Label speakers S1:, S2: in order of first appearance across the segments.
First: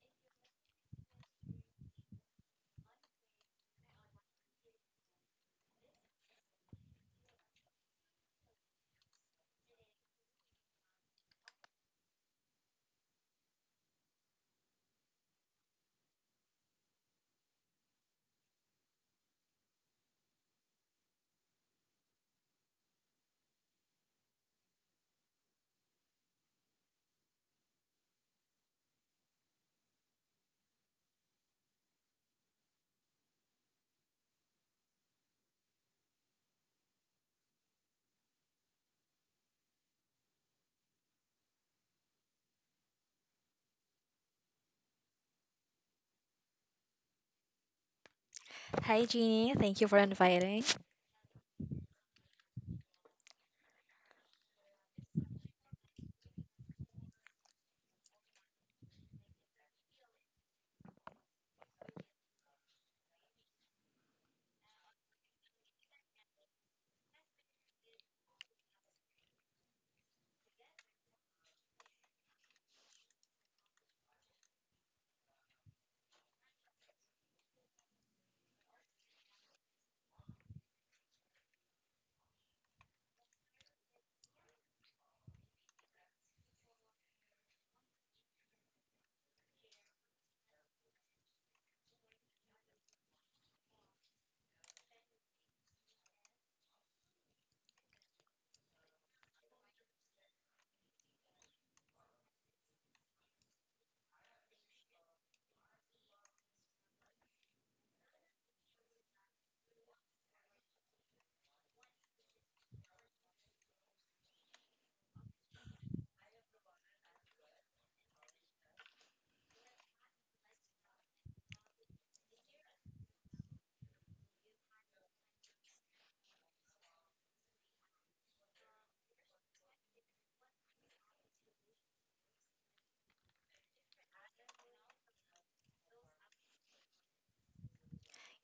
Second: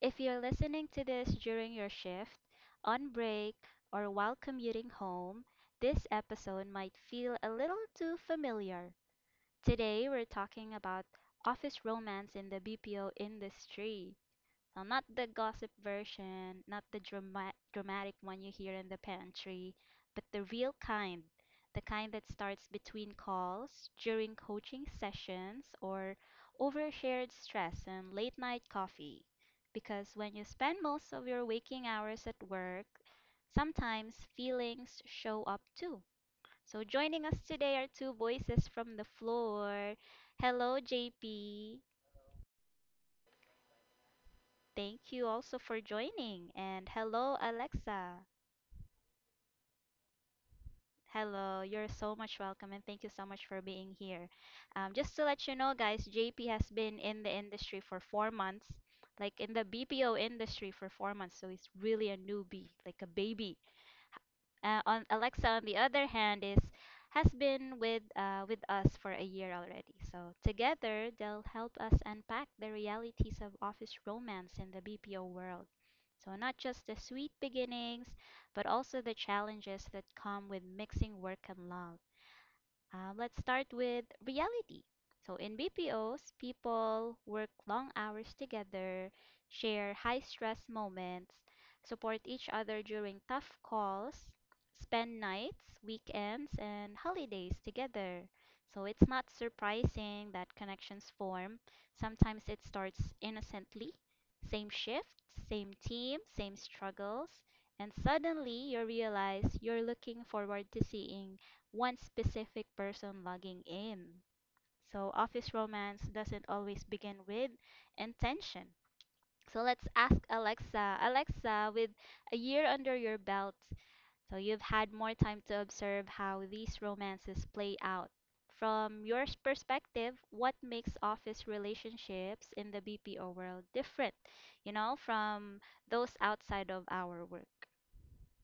S1: If you're listening to this during your shift, on break, or while commuting home, this episode might feel a little too familiar. Today, we're talking about office romance in the BPO industry. So not the gossip version, not the dramatic one you hear in the pantry, but the real kind, the kind that starts between calls, during coaching sessions, or over shared stress and late night coffee. Because when you spend most of your waking hours at work, sometimes feelings show up too. So joining us today are two voices from the floor. Hello, JP. Thank you also for joining. And hello, Alexa.
S2: Hi, Jeannie. Thank you for inviting.
S1: Hello, you're so much welcome and thank you so much for being here. Just to let you know, guys, JP has been in the industry for 4 months, like in the BPO industry for 4 months. So he's really a newbie, like a baby. On Alexa, on the other hand, is has been with us for a year already. So together, they'll help us unpack the realities of office romance in the BPO world. So not just the sweet beginnings, but also the challenges that come with mixing work and love. Let's start with reality. So, in BPOs, people work long hours together, share high stress moments, support each other during tough calls, spend nights, weekends, and holidays together. So, it's not surprising that connections form. Sometimes it starts innocently, same shift, same team, same struggles, and suddenly you realize you're looking forward to seeing one specific person logging in. So, office romance doesn't always begin with intention. So, let's ask Alexa. Alexa, with a year under your belt, so you've had more time to observe how these romances play out. From your perspective, what makes office relationships in the BPO world different, you know, from those outside of our work?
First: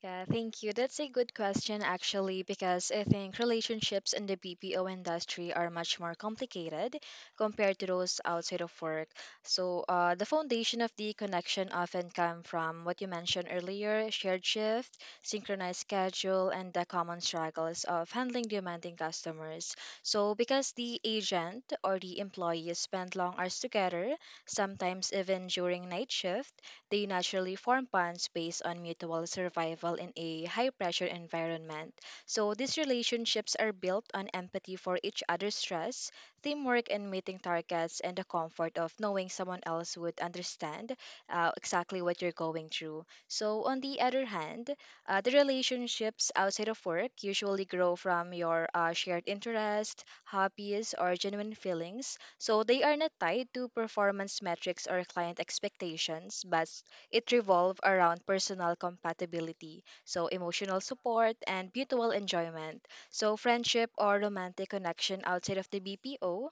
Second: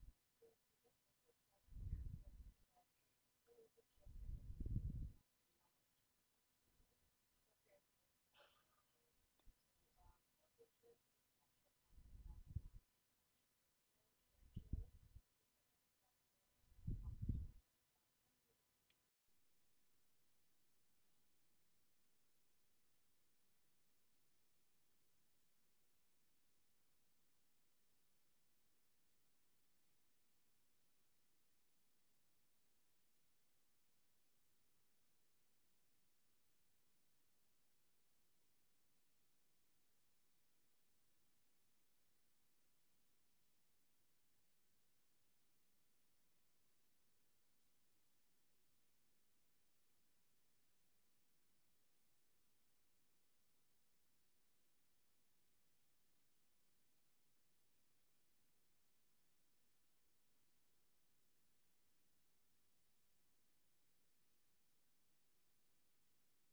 S2: Yeah, thank you. That's a good question, actually, because I think relationships in the BPO industry are much more complicated compared to those outside of work. So, the foundation of the connection often come from what you mentioned earlier, shared shift, synchronized schedule, and the common struggles of handling demanding customers. So, because the agent or the employee spend long hours together, sometimes even during night shift, they naturally form bonds based on mutual survival in a high pressure environment. So these relationships are built on empathy for each other's stress, teamwork in meeting targets, and the comfort of knowing someone else would understand exactly what you're going through. So, on the other hand, the relationships outside of work usually grow from your shared interest, hobbies, or genuine feelings, so they are not tied to performance metrics or client expectations, but it revolves around personal compatibility, so emotional support and mutual enjoyment. So friendship or romantic connection outside of the BPO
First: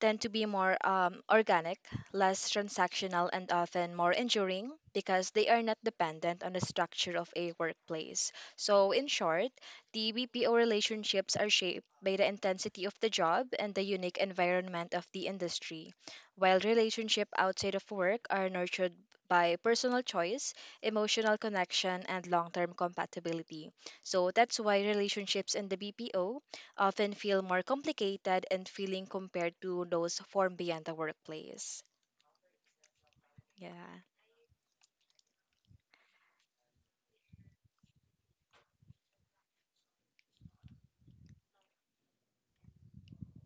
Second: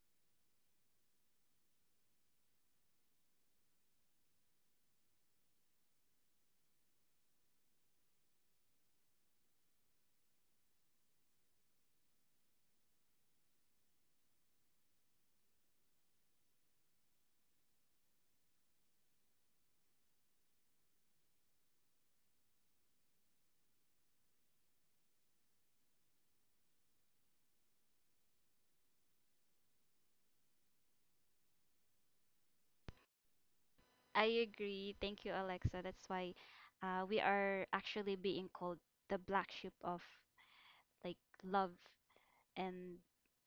S2: tend to be more organic, less transactional, and often more enduring because they are not dependent on the structure of a workplace. So, in short, the BPO relationships are shaped by the intensity of the job and the unique environment of the industry, while relationships outside of work are nurtured by personal choice, emotional connection, and long term compatibility. So that's why relationships in the BPO often feel more complicated and feeling compared to those formed beyond the workplace. Yeah.
S1: I agree. Thank you, Alexa. That's why we are actually being called the black sheep of, like, love and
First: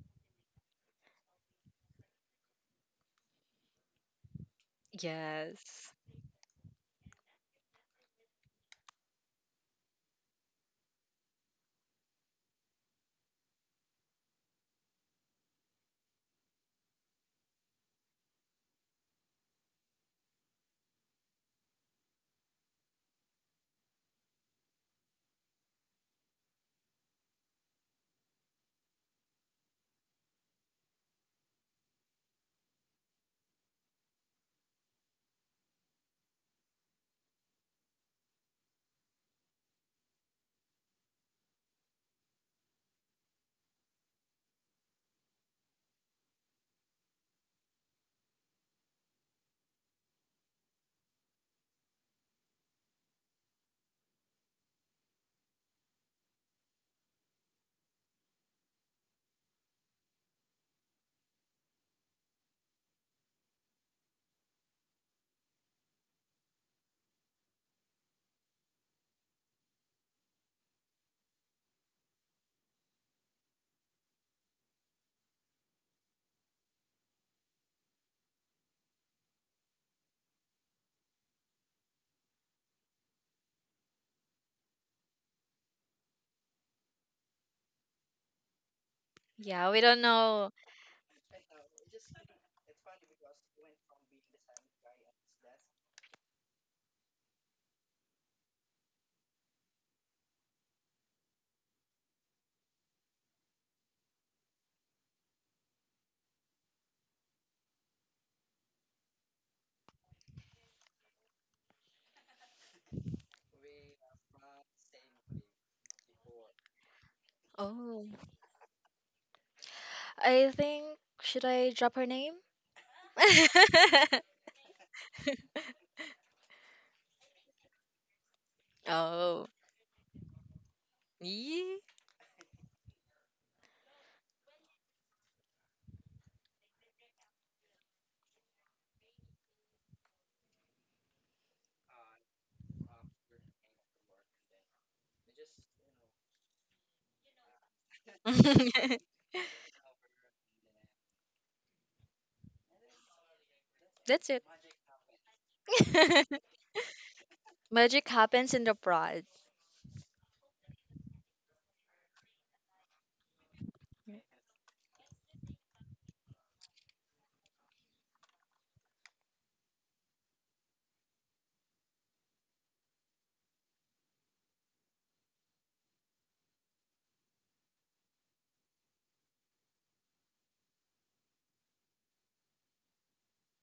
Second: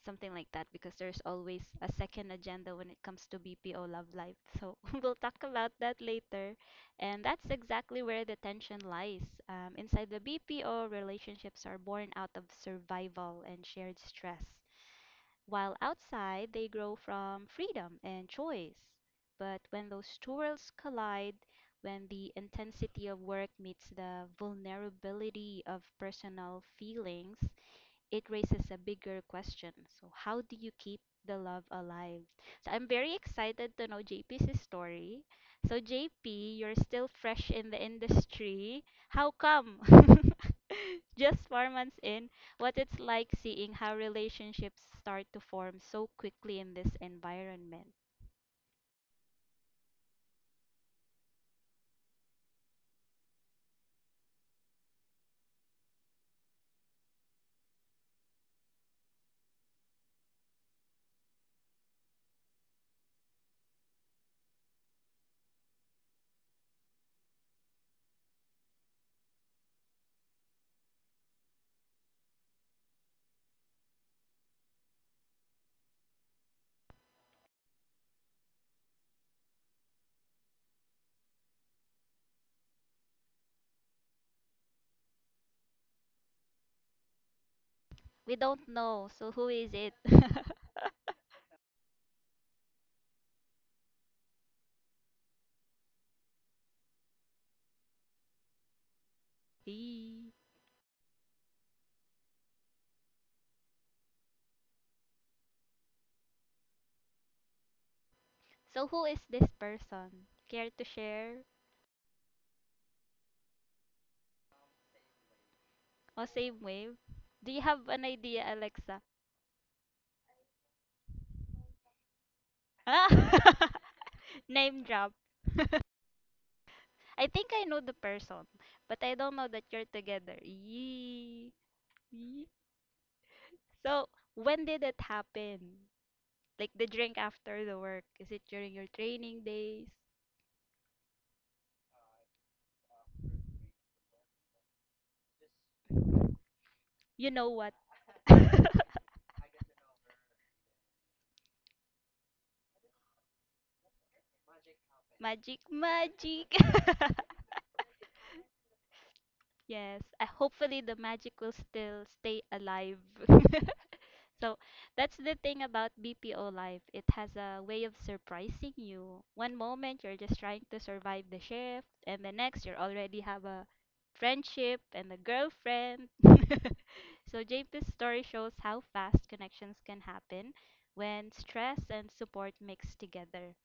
S1: something like that, because there's always a second agenda when it comes to BPO love life. So we'll talk about
S2: Yes.
S1: that later. And that's exactly where the tension lies. Inside the BPO, relationships are born out of survival and shared stress while outside they grow from freedom and choice. But when those two worlds collide, when the intensity of work meets the vulnerability of personal feelings, it raises a bigger question. So, how do you keep the love alive? So, I'm very excited to know JP's story. So, JP, you're still fresh in the industry. How come? Just 4 months in, what it's like seeing how relationships start to form so quickly in this environment. We don't know, so who is
S2: Yeah, we
S1: it?
S2: don't know.
S1: Eee. So, who is this person? Care to share? Or same wave? Do you have an
S2: Oh,
S1: idea, Alexa?
S2: I think should I drop her name?
S1: Ah, name drop. I think I know the person, but I don't
S2: Oh.
S1: know that you're together. Yee.
S2: Yee.
S1: Yee. So, when did it happen? Like the drink after the work? Is it during your training days? You know what?
S2: That's it.
S1: Magic, magic.
S2: Magic happens in the prod.
S1: Yes, I hopefully the magic will still stay alive. So that's the thing about BPO life. It has a way of surprising you. One moment you're just trying to survive the shift, and the next you already have a friendship and a girlfriend. So JP's story shows how fast connections can happen when stress and support mix together.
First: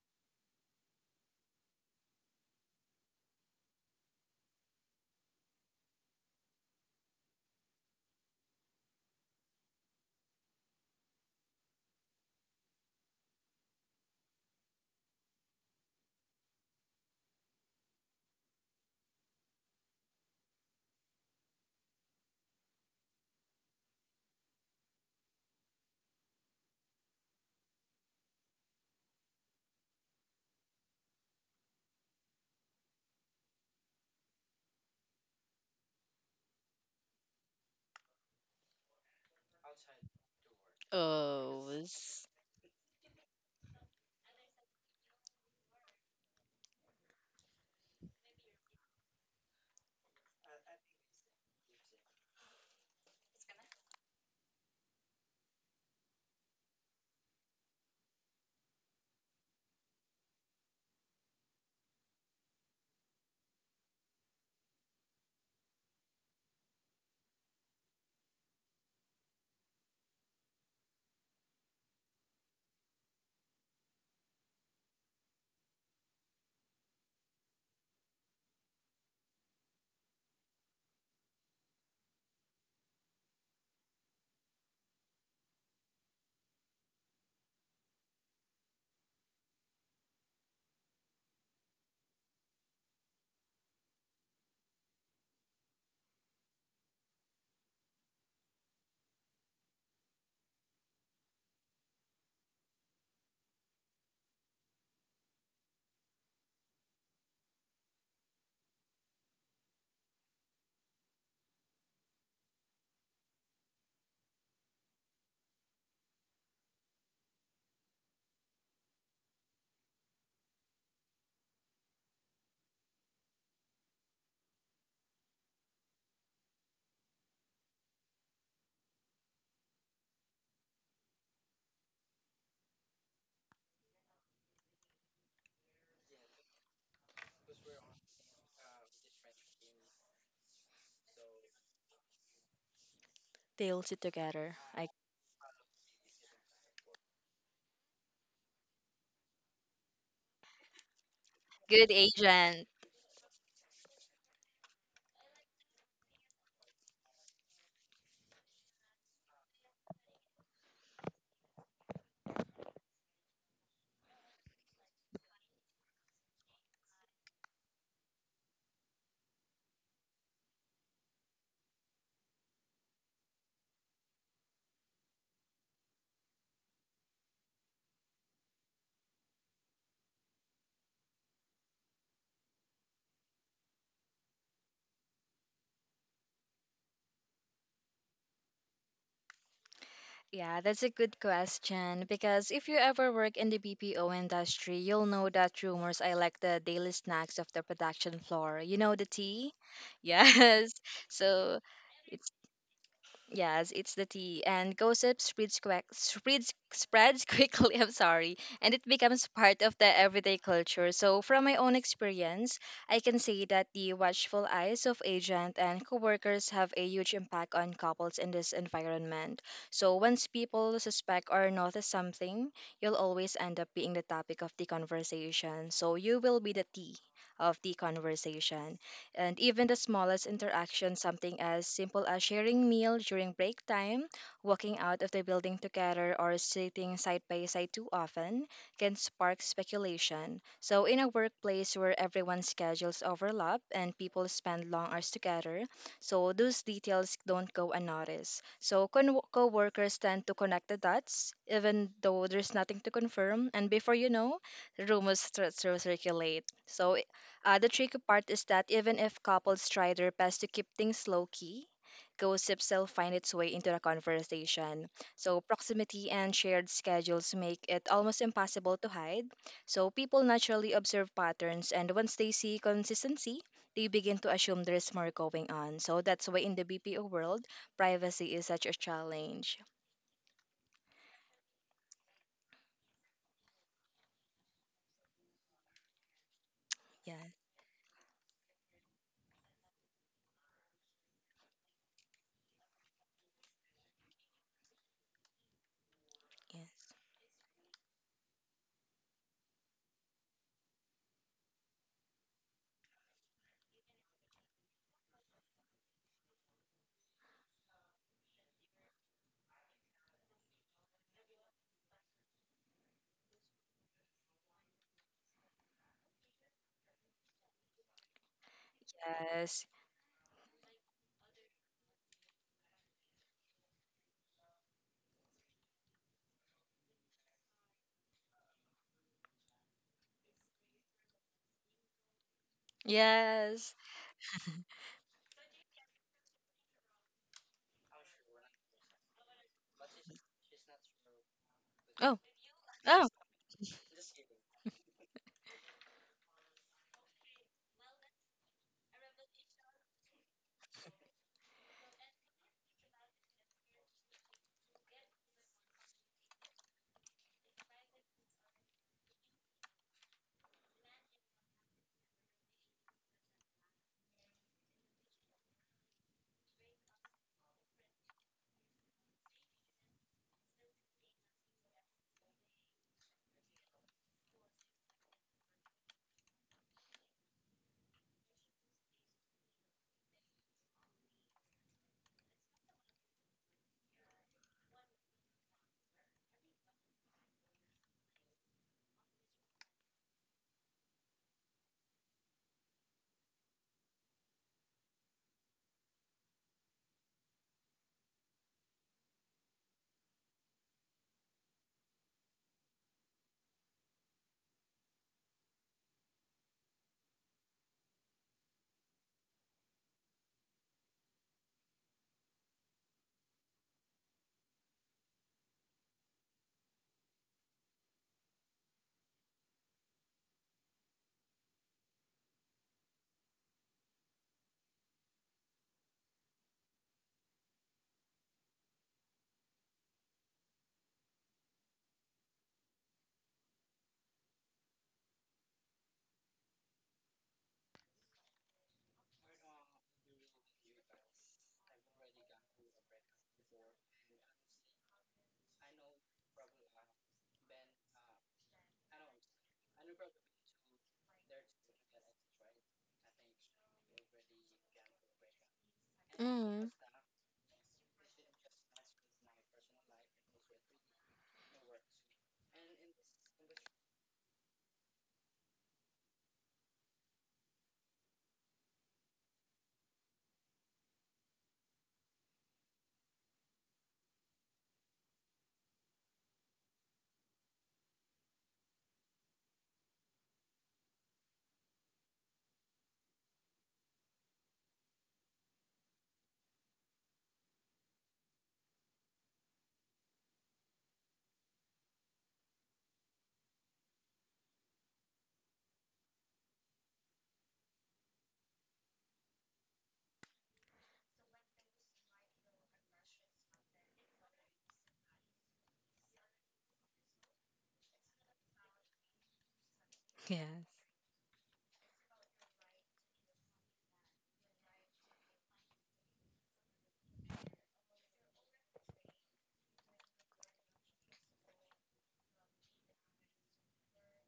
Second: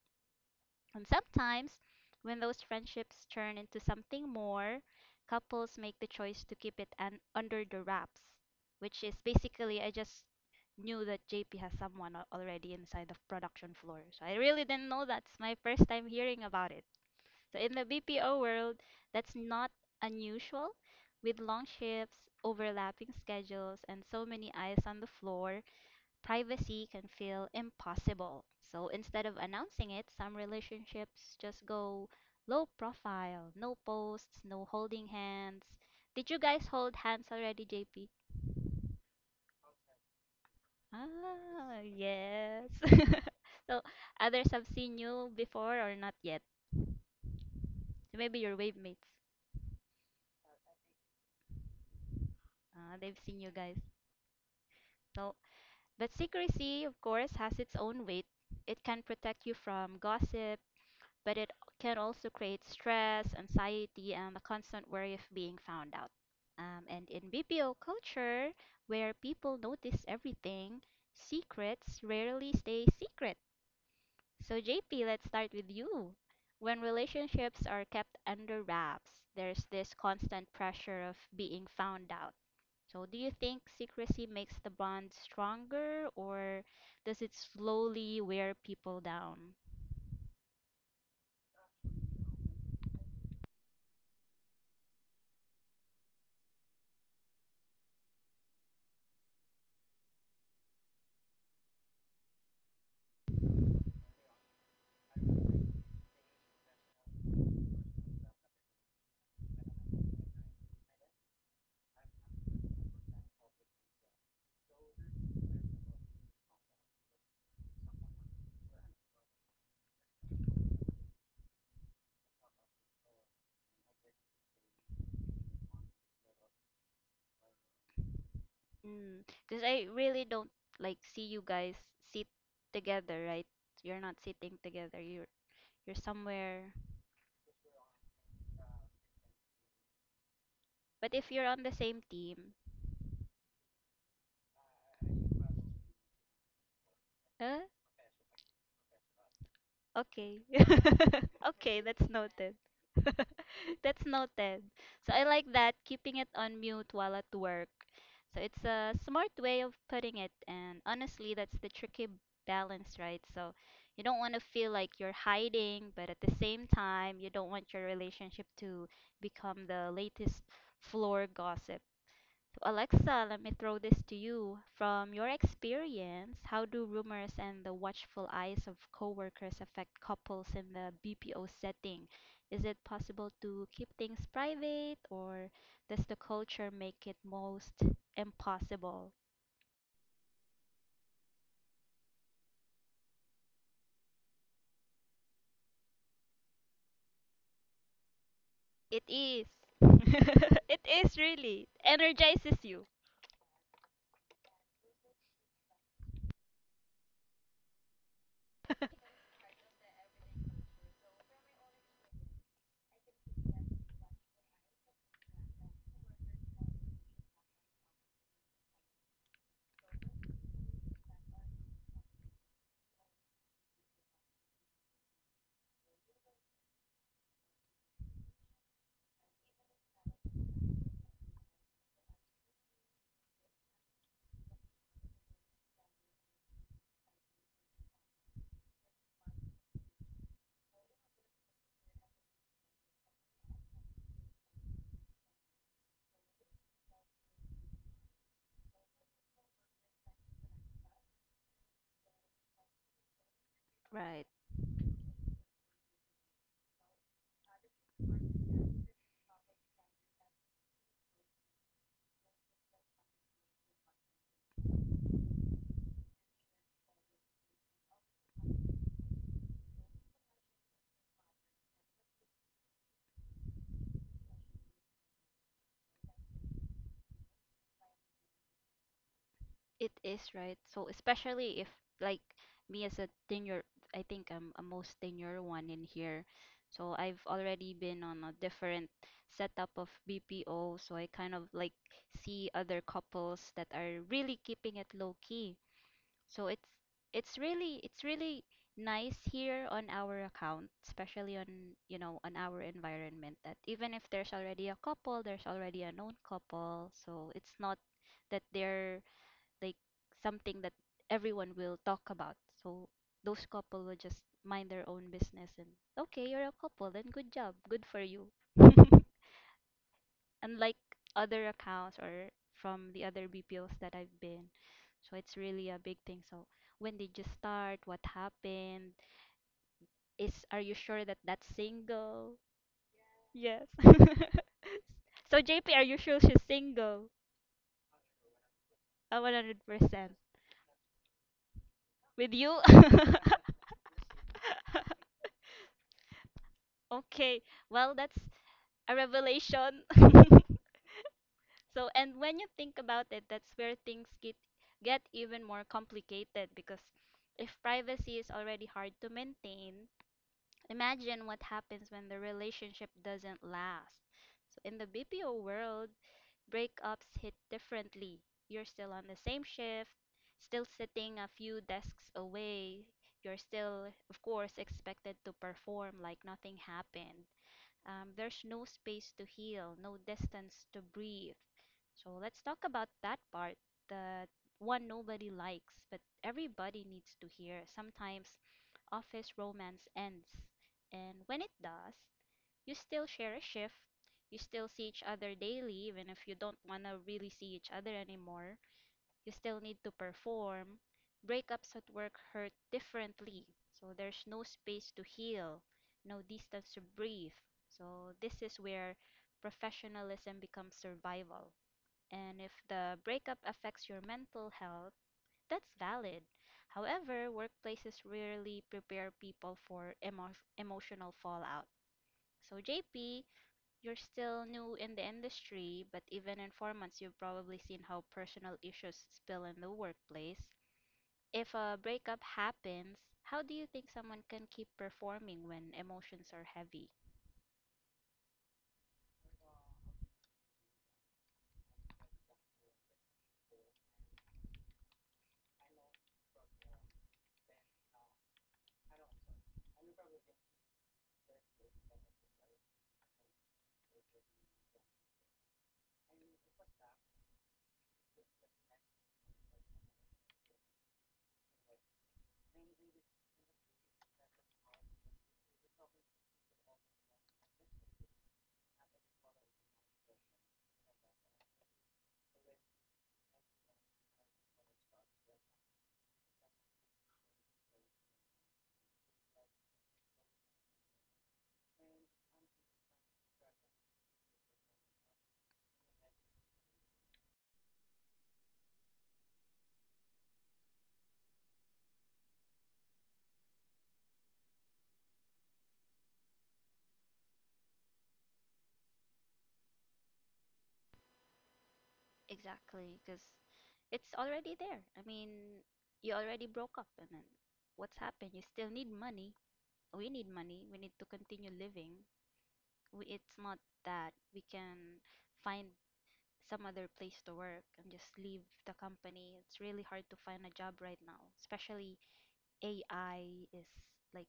S1: And sometimes, when those friendships turn into something more, couples make the choice to keep it under the wraps, which is basically I just knew that JP has someone already inside the production floor. So I really didn't know. That's my first time hearing about it. So in the BPO world, that's not unusual. With long shifts, overlapping schedules, and so many eyes on the floor, privacy can feel impossible. So instead of announcing it, some relationships just go low profile, no posts, no holding hands. Did you guys hold hands already, JP?
S2: Oh.
S1: Ah,
S2: s-
S1: yes. So others have seen you before or not yet. So maybe your wave mates, they've seen you guys. So, but secrecy, of course, has its own weight. It can protect you from gossip, but it can also create stress, anxiety, and the constant worry of being found out. And in BPO culture, where people notice everything, secrets rarely stay secret. So, JP, let's start with you. When relationships are kept under wraps, there's this constant pressure of being found out. So, do you think secrecy makes the bond stronger, or does it slowly wear people down? Mm, 'cause I really don't, like, see you guys sit together, right? You're not sitting together. You're somewhere. But if you're on the same team,
S2: They all sit together. I
S1: uh, okay. Okay,
S2: Good
S1: that's noted.
S2: agent.
S1: That's noted. So I like that, keeping it on mute while at work. So it's a smart way of putting it, and honestly, that's the tricky balance, right? So you don't want to feel like you're hiding, but at the same time, you don't want your relationship to become the latest floor gossip. Alexa, let me throw this to you. From your experience, how do rumors and the watchful eyes of coworkers affect couples in the BPO setting? Is it possible to keep things private, or does the culture make it most impossible?
S2: Yeah, that's a good question because if you ever work in the BPO industry, you'll know that rumors are like the daily snacks of the production floor. You know the
S1: It
S2: tea?
S1: is.
S2: Yes.
S1: It is
S2: So
S1: really.
S2: it
S1: Energizes you.
S2: Yes, it's the tea, and gossip spreads quick, spreads quickly. I'm sorry, and it becomes part of the everyday culture. So, from my own experience, I can say that the watchful eyes of agent and coworkers have a huge impact on couples in this environment. So, once people suspect or notice something, you'll always end up being the topic of the conversation. So, you will be the tea of the conversation, and even the smallest interaction, something as simple as sharing meal during break time, walking out of the building together, or sitting side by side too often, can spark speculation. So, in a workplace where everyone's schedules overlap and people spend long hours together, so those details don't go unnoticed. So co-workers tend to connect the dots, even though there's nothing to confirm. And before you
S1: Right.
S2: know, rumors start to circulate. So the tricky part is that even if couples try their best to keep things low key, gossip still find its way into the conversation. So proximity and shared schedules make it almost impossible to hide. So people naturally observe patterns, and once they see consistency, they begin to assume there's more going on. So that's why in the BPO world, privacy is such a challenge.
S1: It is, right? So especially if, like, me as a tenure, I think I'm a most tenure one in here. So I've
S2: Yeah.
S1: already been on a different setup of BPO, so I kind of like see other couples that are really keeping it low key. So it's
S2: Yes.
S1: it's really it's really nice here on our account, especially on, you know, on our environment, that even if there's already a couple, there's already a known couple, so it's not that they're, like, something that everyone will talk about. So those couple will just mind their own business and okay, you're a couple, then good job, good for you.
S2: Yes.
S1: Unlike other accounts or from the other BPOs that I've been. So it's really a big thing. So when did you start? What happened? Is are you sure that that's single? Yes.
S2: Yes.
S1: So JP, are you sure she's single? 100%.
S2: Oh.
S1: With you?
S2: Oh.
S1: Okay, well, that's a revelation. So, and when you think about it, that's where things get even more complicated because if privacy is already hard to maintain, imagine what happens when the relationship doesn't last. So, in the BPO world, breakups hit differently. You're still on the same shift, still sitting a few desks away. You're still, of course, expected to perform like nothing happened. There's no space to heal, no distance to breathe. So let's talk about that part, the one nobody likes, but everybody needs to hear. Sometimes office romance ends, and when it does, you still share a shift, you still see each other daily, even if you don't want to really see each other anymore. You still need to perform. Breakups at work hurt differently. So there's no space to heal, no distance to breathe. So this is where professionalism becomes survival. And if the breakup affects your mental health, that's valid. However, workplaces rarely prepare people for emotional fallout. So, JP, you're still new in the industry, but even in 4 months, you've probably seen how personal issues spill in the workplace. If a breakup happens, how do you think someone can keep performing when emotions are heavy?
S2: Mm.
S1: Exactly, because it's already there. I mean, you already broke up, and then what's happened? You still need money. We need
S2: Yes.
S1: money. We need to continue living. We, it's not that we can find some other place to work and just leave the company. It's really hard to find a job right now, especially AI is, like,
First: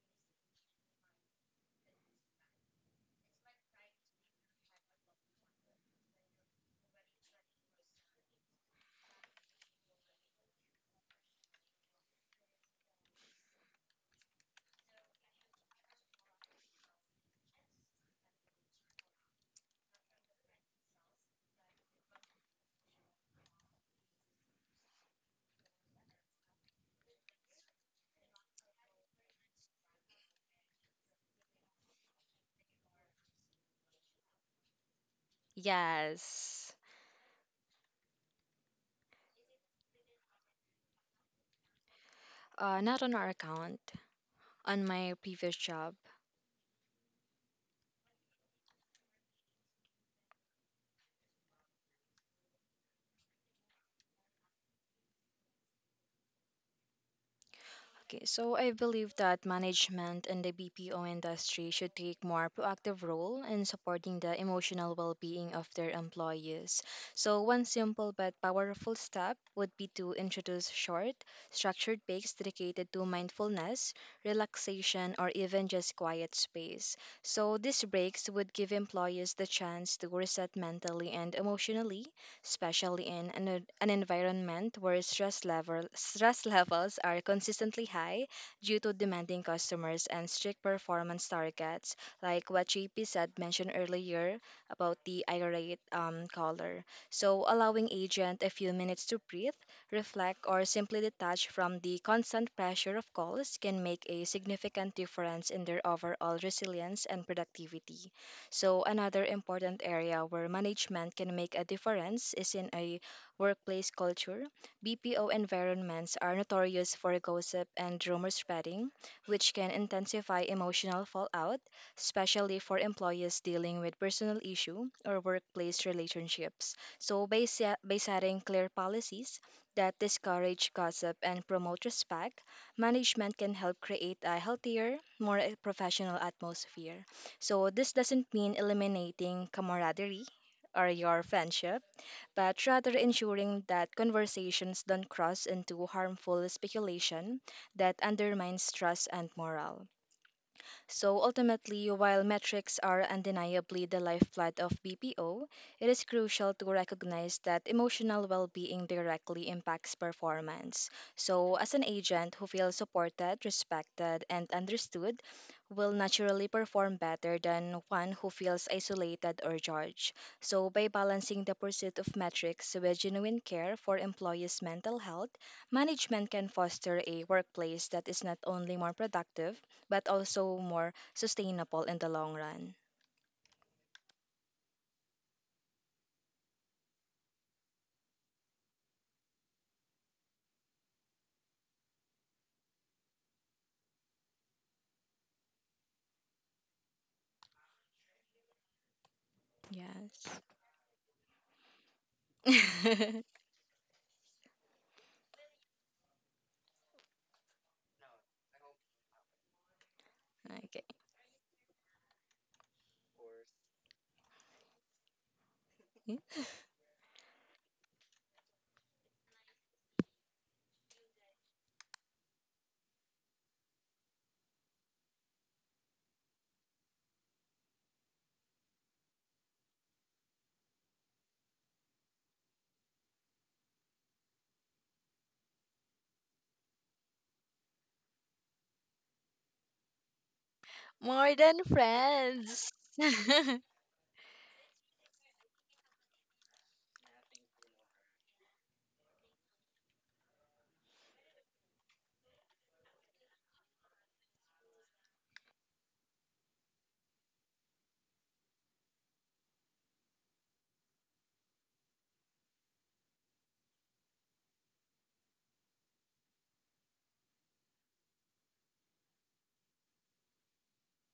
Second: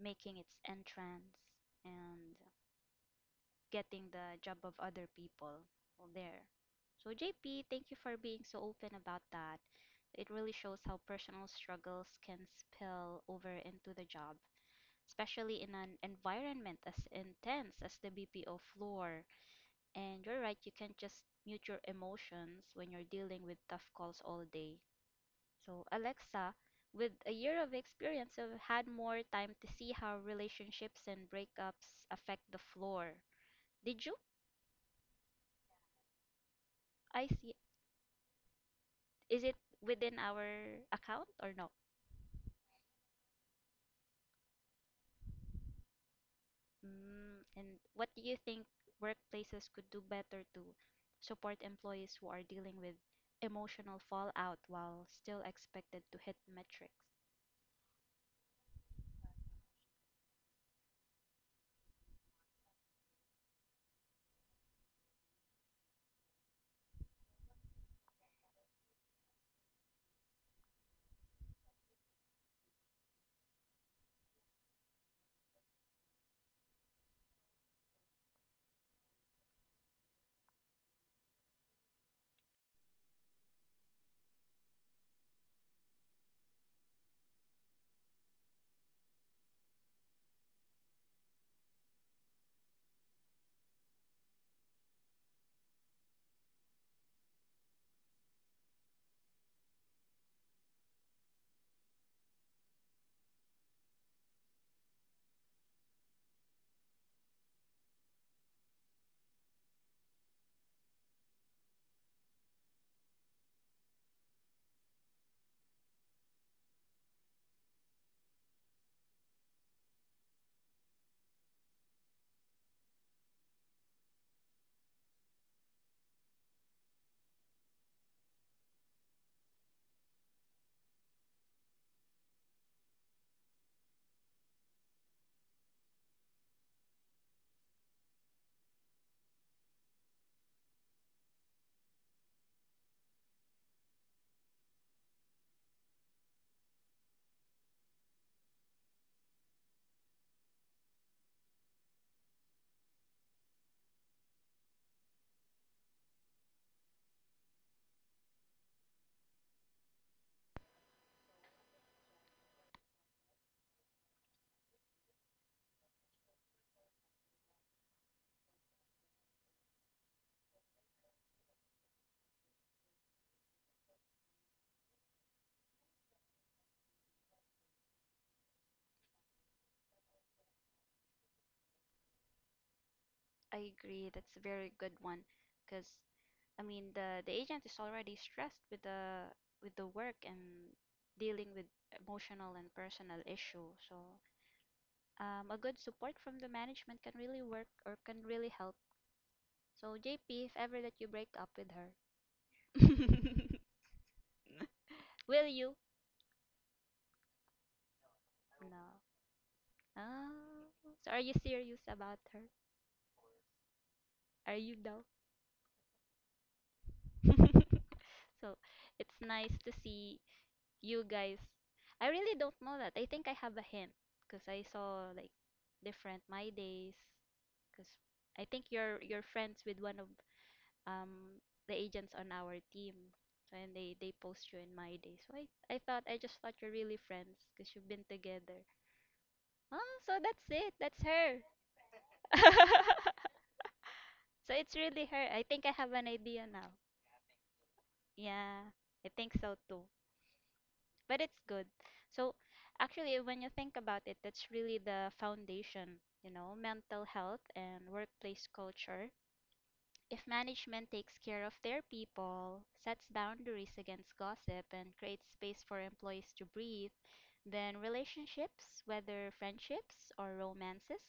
S1: making its entrance and getting the job of other people there. So, JP, thank you for being so open about that. It really shows how personal struggles can spill over into the job, especially in an environment as intense as the BPO floor. And you're right, you can't just mute your emotions when you're dealing with tough calls all day. So, Alexa, with a year of experience, I've had more time to see how relationships and breakups affect the floor. Did you?
S2: Yes.
S1: I see. Is it within our account or no?
S2: Not on our account, on my previous job.
S1: Mm, and what do you think workplaces could do better to support employees who are dealing with emotional fallout while still expected to hit metrics?
S2: Okay, so I believe that management in the BPO industry should take more proactive role in supporting the emotional well-being of their employees. So one simple but powerful step would be to introduce short, structured breaks dedicated to mindfulness, relaxation, or even just quiet space. So these breaks would give employees the chance to reset mentally and emotionally, especially in an environment where stress levels are consistently high due to demanding customers and strict performance targets, like what JP said mentioned earlier about the irate caller. So allowing agent a few minutes to breathe, reflect, or simply detach from the constant pressure of calls can make a significant difference in their overall resilience and productivity. So, another important area where management can make a difference is in a workplace culture. BPO environments are notorious for gossip and rumor spreading, which can intensify emotional fallout, especially for employees dealing with personal issue or workplace relationships. So, by setting clear policies that discourage gossip and promote respect, management can help create a healthier, more professional atmosphere. So, this doesn't mean eliminating camaraderie or your friendship, but rather ensuring that conversations don't cross into harmful speculation that undermines trust and morale. So ultimately, while metrics are undeniably the lifeblood of BPO, it is crucial to recognize that emotional well being directly impacts performance. So, as an agent who feels supported, respected, and understood, will naturally perform better than one who feels isolated or judged. So, by balancing the pursuit of metrics with genuine care for employees' mental health, management can foster a workplace that is not only more productive but also more sustainable in the long run.
S1: I agree. That's a very good one, because I mean the agent is already stressed with the work and dealing with emotional and personal issue. So a good support from the management can really work or can really help. So
S2: Yes.
S1: JP, if ever that you break up with her, will you? No. Oh,
S2: Okay.
S1: so are you serious about her? Are you though? So it's nice to see you guys. I really don't know that. I think I have a hint because I saw like different my days. Because I think you're friends with one of um the agents on our team, so, and they post you in my days. So I just thought you're really friends because you've been together. Oh, so that's it. That's
S2: More than friends.
S1: her. So it's really her. I think I have an idea now. Yeah, I think so too, but it's good. So actually, when you think about it, that's really the foundation, you know, mental health and workplace culture. If management takes care of their people, sets boundaries against gossip, and creates space for employees to breathe, then relationships, whether friendships or romances,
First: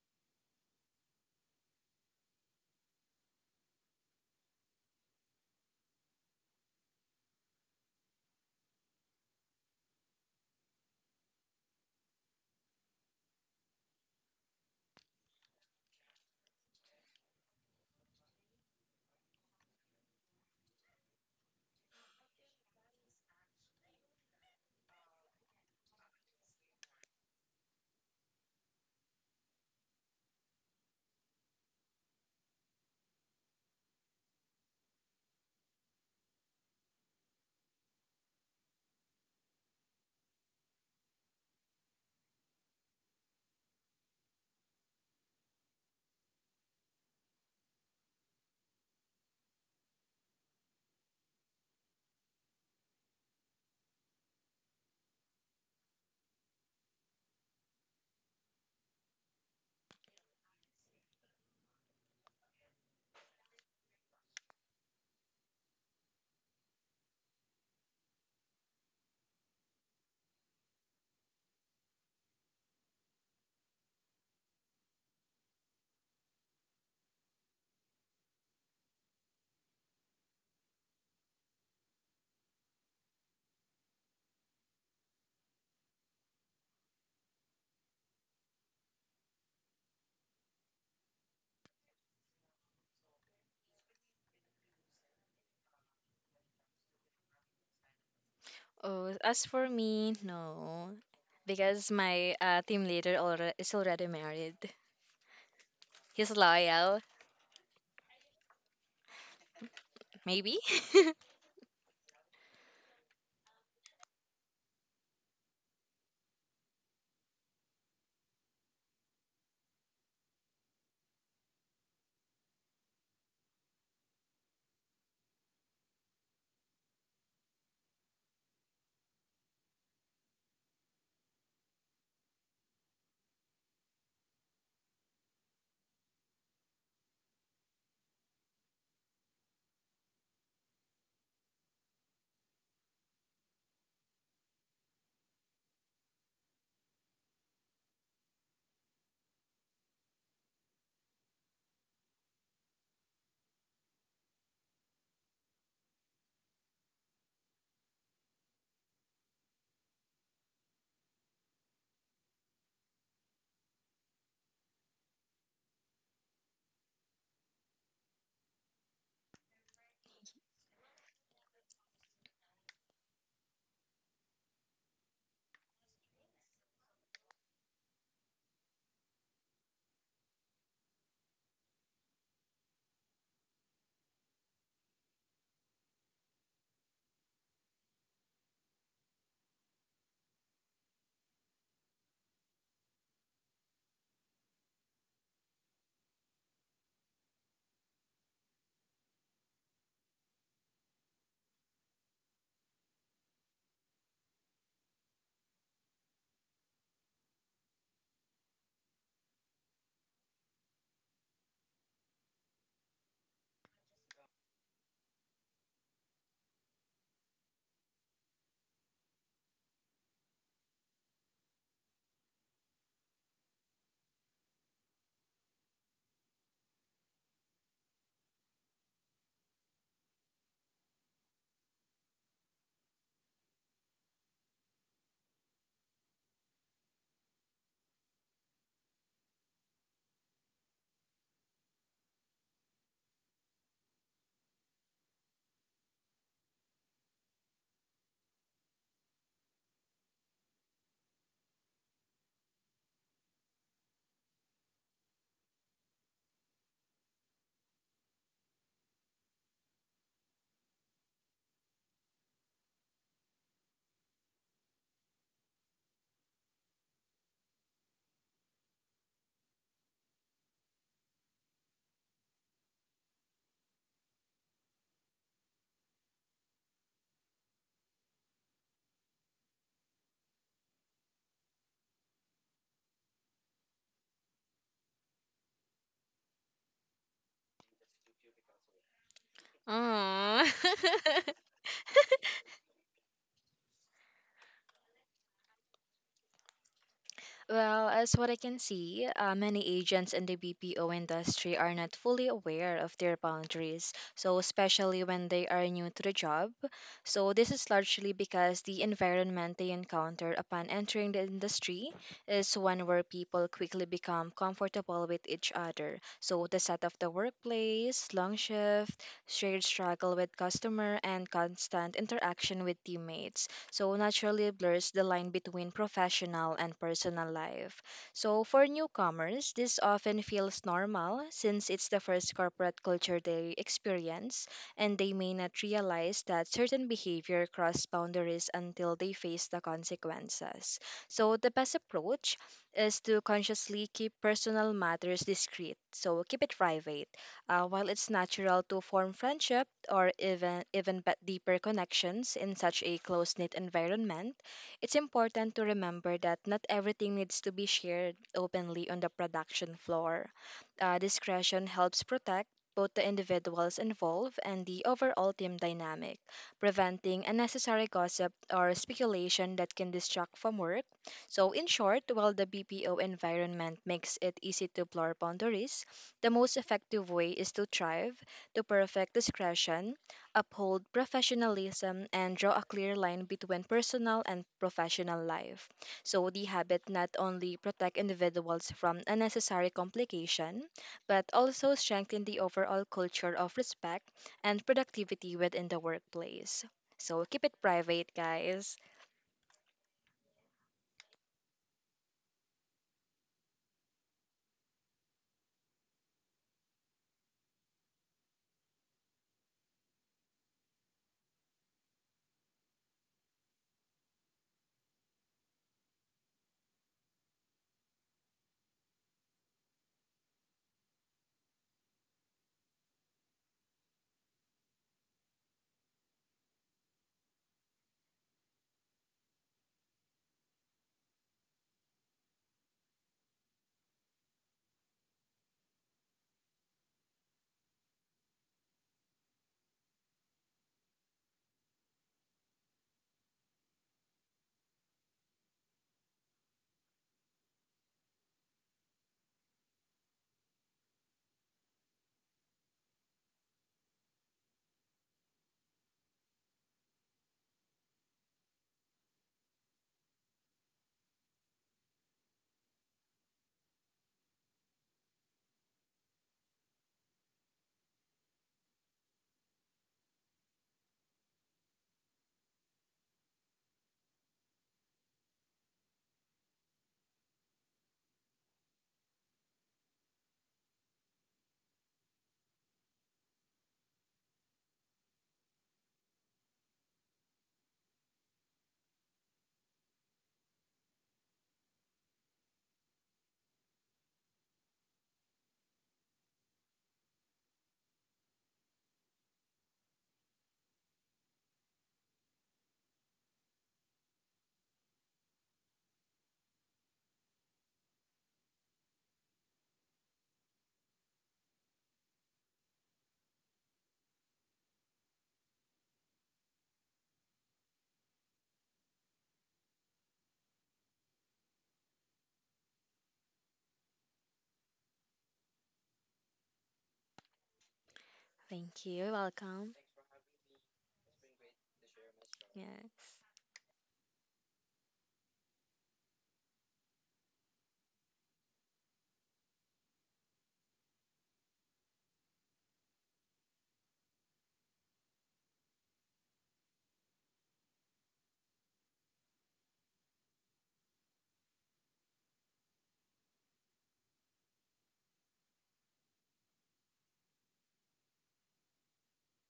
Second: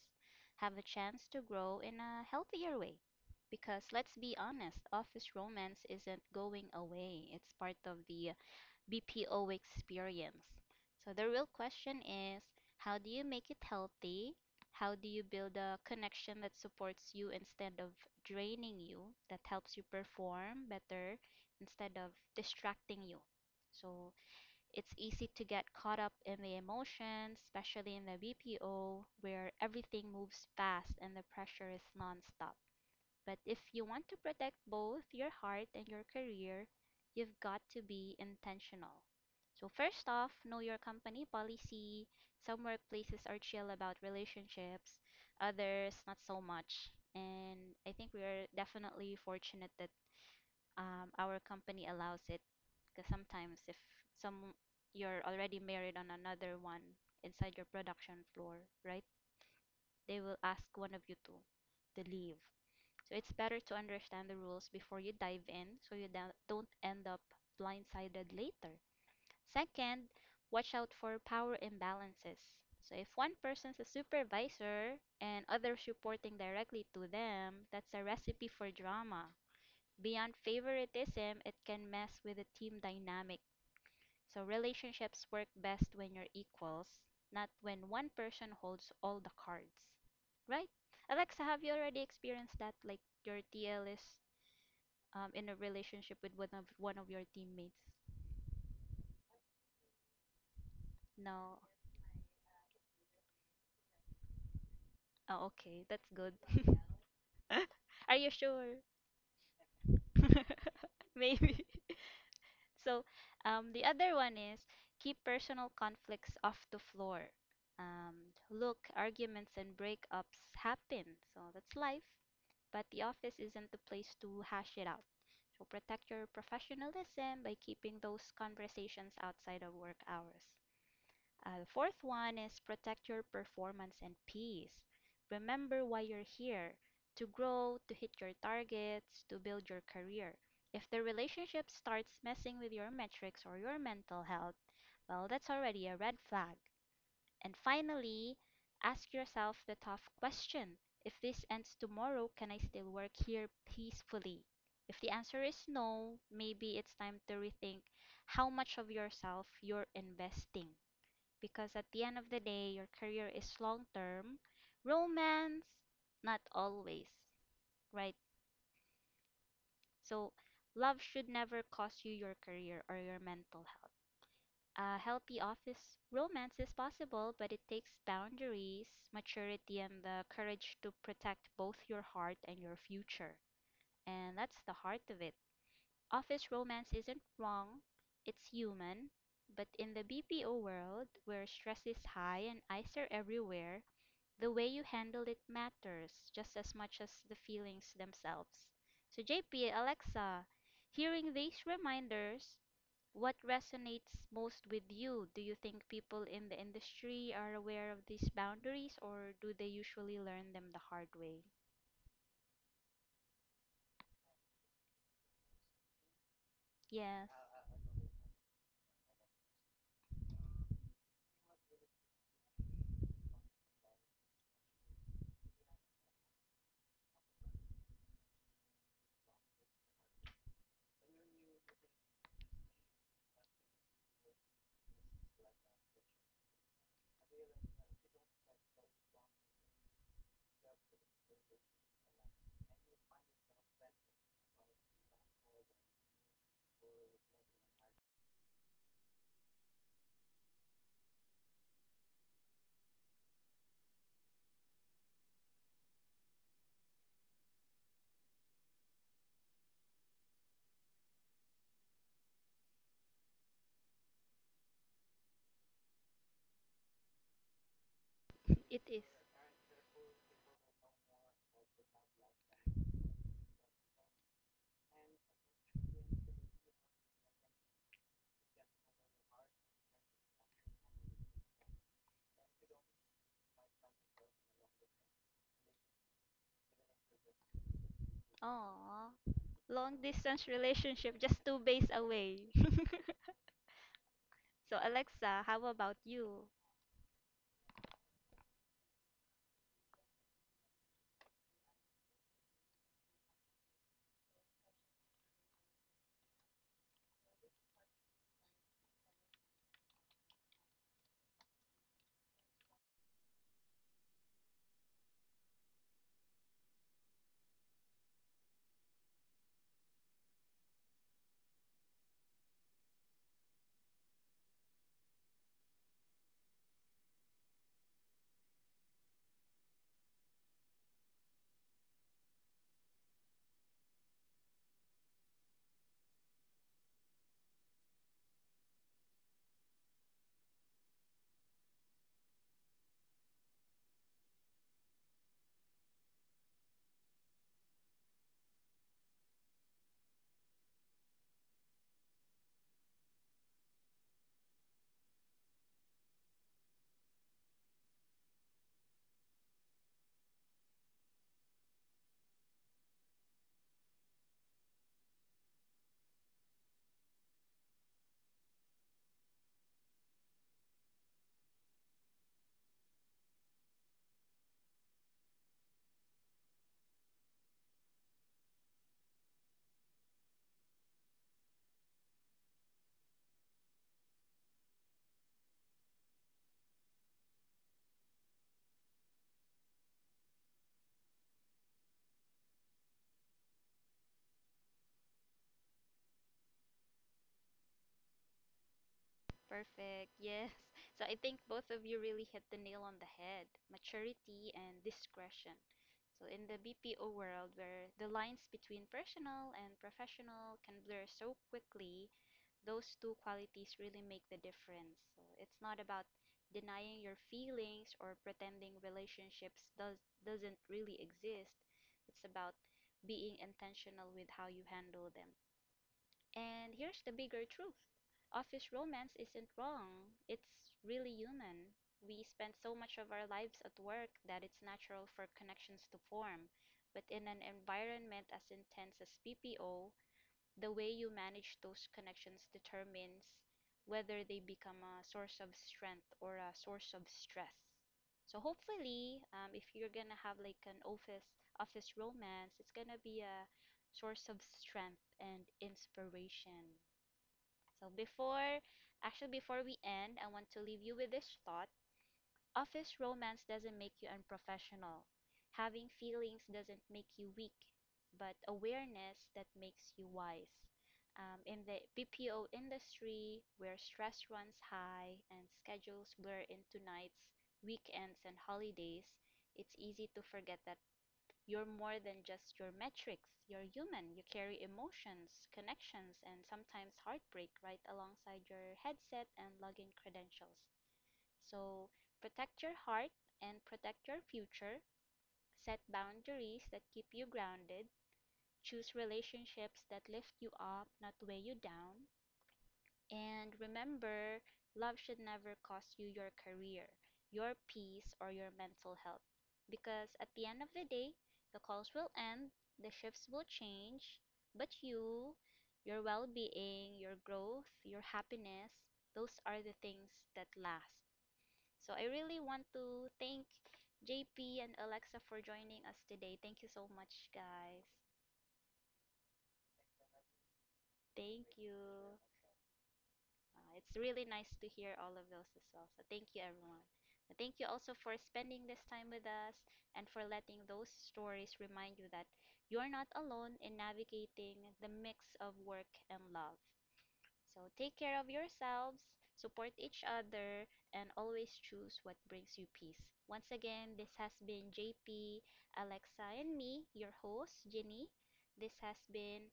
S1: have a chance to grow in a healthier way. Because let's be honest, office romance isn't going away. It's part of the BPO experience. So the real question is, how do you make it healthy? How do you build a connection that supports you instead of draining you, that helps you perform better instead of distracting you? So it's easy to get caught up in the emotions, especially in the BPO, where everything moves fast and the pressure is nonstop. But if you want to protect both your heart and your career, you've got to be intentional. So, first off, know your company policy. Some workplaces are chill about relationships, others, not so much. And I think we are definitely fortunate that our company allows it. Because sometimes, if some you're already married on another one inside your production floor, right? They will ask one of you two to leave. So it's better to understand the rules before you dive in so you don't end up blindsided later. Second, watch out for power imbalances. So if one person's a supervisor and others reporting directly to them, that's a recipe for drama. Beyond favoritism, it can mess with the team dynamic. So relationships work best when you're equals, not when one person holds all the cards. Right? Alexa, have you already experienced that? Like your TL is in a relationship with one of your teammates?
S2: Oh, as for me, no.
S1: No.
S2: Because my team leader is already married.
S1: Oh, okay, that's
S2: He's
S1: good.
S2: loyal,
S1: Are you sure?
S2: maybe.
S1: Maybe. So, the other one is keep personal conflicts off the floor. Look, arguments and breakups happen, so that's life. But the office isn't the place to hash it out. So protect your professionalism by keeping those conversations outside of work hours. The fourth one is protect your performance and peace. Remember why you're here: to grow, to hit your targets, to build your career. If the relationship starts messing with your metrics or your mental health, well, that's already a red flag. And finally, ask yourself the tough question: if this ends tomorrow, can I still work here peacefully? If the answer is no, maybe it's time to rethink how much of yourself you're investing, because at the end of the day, your career is long term. Romance, not always, right? So, love should never cost you your career or your mental health. A healthy office romance is possible, but it takes boundaries, maturity, and the courage to protect both your heart and your future. And that's the heart of it. Office romance isn't wrong, it's human. But in the BPO world, where stress is high and eyes are everywhere, the way you handle it matters just as much as the feelings themselves. So, JP, Alexa, hearing these reminders, what resonates most with you? Do you think people in the industry are aware of these boundaries, or do they usually learn them the hard way? Yes, it is. Aww. Long distance
S2: Aww.
S1: relationship just two bays away. So, Alexa, how about you?
S2: Well, as what I can see, many agents in the BPO industry are not fully aware of their boundaries, so especially when they are new to the job. So this is largely because the environment they encounter upon entering the industry is one where people quickly become comfortable with each other. So the set of the workplace, long shift, shared struggle with customer, and constant interaction with teammates so naturally blurs the line between professional and personal life. So for newcomers, this often feels normal since it's the first corporate culture they experience, and they may not realize that certain behavior cross boundaries until they face the consequences. So the best approach is to consciously keep personal matters discreet. So keep it private. While it's natural to form friendship or even but deeper connections in such a close-knit environment, it's important to remember that not everything needs to be shared openly on the production floor. Discretion helps protect both the individuals involved and the overall team dynamic, preventing unnecessary gossip or speculation that can distract from work. So, in short, while the BPO environment makes it easy to blur boundaries, the most effective way is to thrive, to perfect discretion, uphold professionalism, and draw a clear line between personal and professional life. So the habit not only protect individuals from unnecessary complication, but also strengthen the overall culture of respect and productivity within the workplace. So keep it private, guys.
S1: Perfect. Yes. So I think both of you really hit the nail on the head: maturity and discretion. So in the BPO world, where the lines between personal and professional can blur so quickly, those two qualities really make the difference. So it's not about denying your feelings or pretending relationships doesn't really exist. It's about being intentional with how you handle them. And here's the bigger truth: office romance isn't wrong, it's really human. We spend so much of our lives at work that it's natural for connections to form, but in an environment as intense as PPO, the way you manage those connections determines whether they become a source of strength or a source of stress. So hopefully, if you're gonna have like an office romance, it's gonna be a source of strength and inspiration. So before, actually before we end, I want to leave you with this thought. Office romance doesn't make you unprofessional. Having feelings doesn't make you weak, but awareness that makes you wise. In the BPO industry, where stress runs high and schedules blur into nights, weekends, and holidays, it's easy to forget that you're more than just your metrics. You're human. You carry emotions, connections, and sometimes heartbreak right alongside your headset and login credentials. So protect your heart and protect your future. Set boundaries that keep you grounded. Choose relationships that lift you up, not weigh you down. And remember, love should never cost you your career, your peace, or your mental health. Because at the end of the day, the calls will end, the shifts will change, but you, your well being, your growth, your happiness, those are the things that last. So I really want to thank JP and Alexa for joining us today. Thank you so much, guys.
S2: Thank you. Welcome.
S1: Thank you.
S2: Yeah.
S1: It's really nice to hear all of those as well. So thank you, everyone. And thank you also for spending this time with us and for letting those stories remind you that you're not alone in navigating the mix of work and love. So take care of yourselves, support each other, and always choose what brings you peace. Once again, this has been JP, Alexa, and me, your host, Ginny. This has been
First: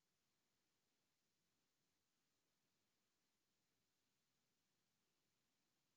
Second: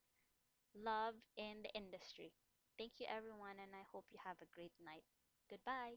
S1: Love in the Industry. Thank you, everyone, and I hope you have a great night. Goodbye.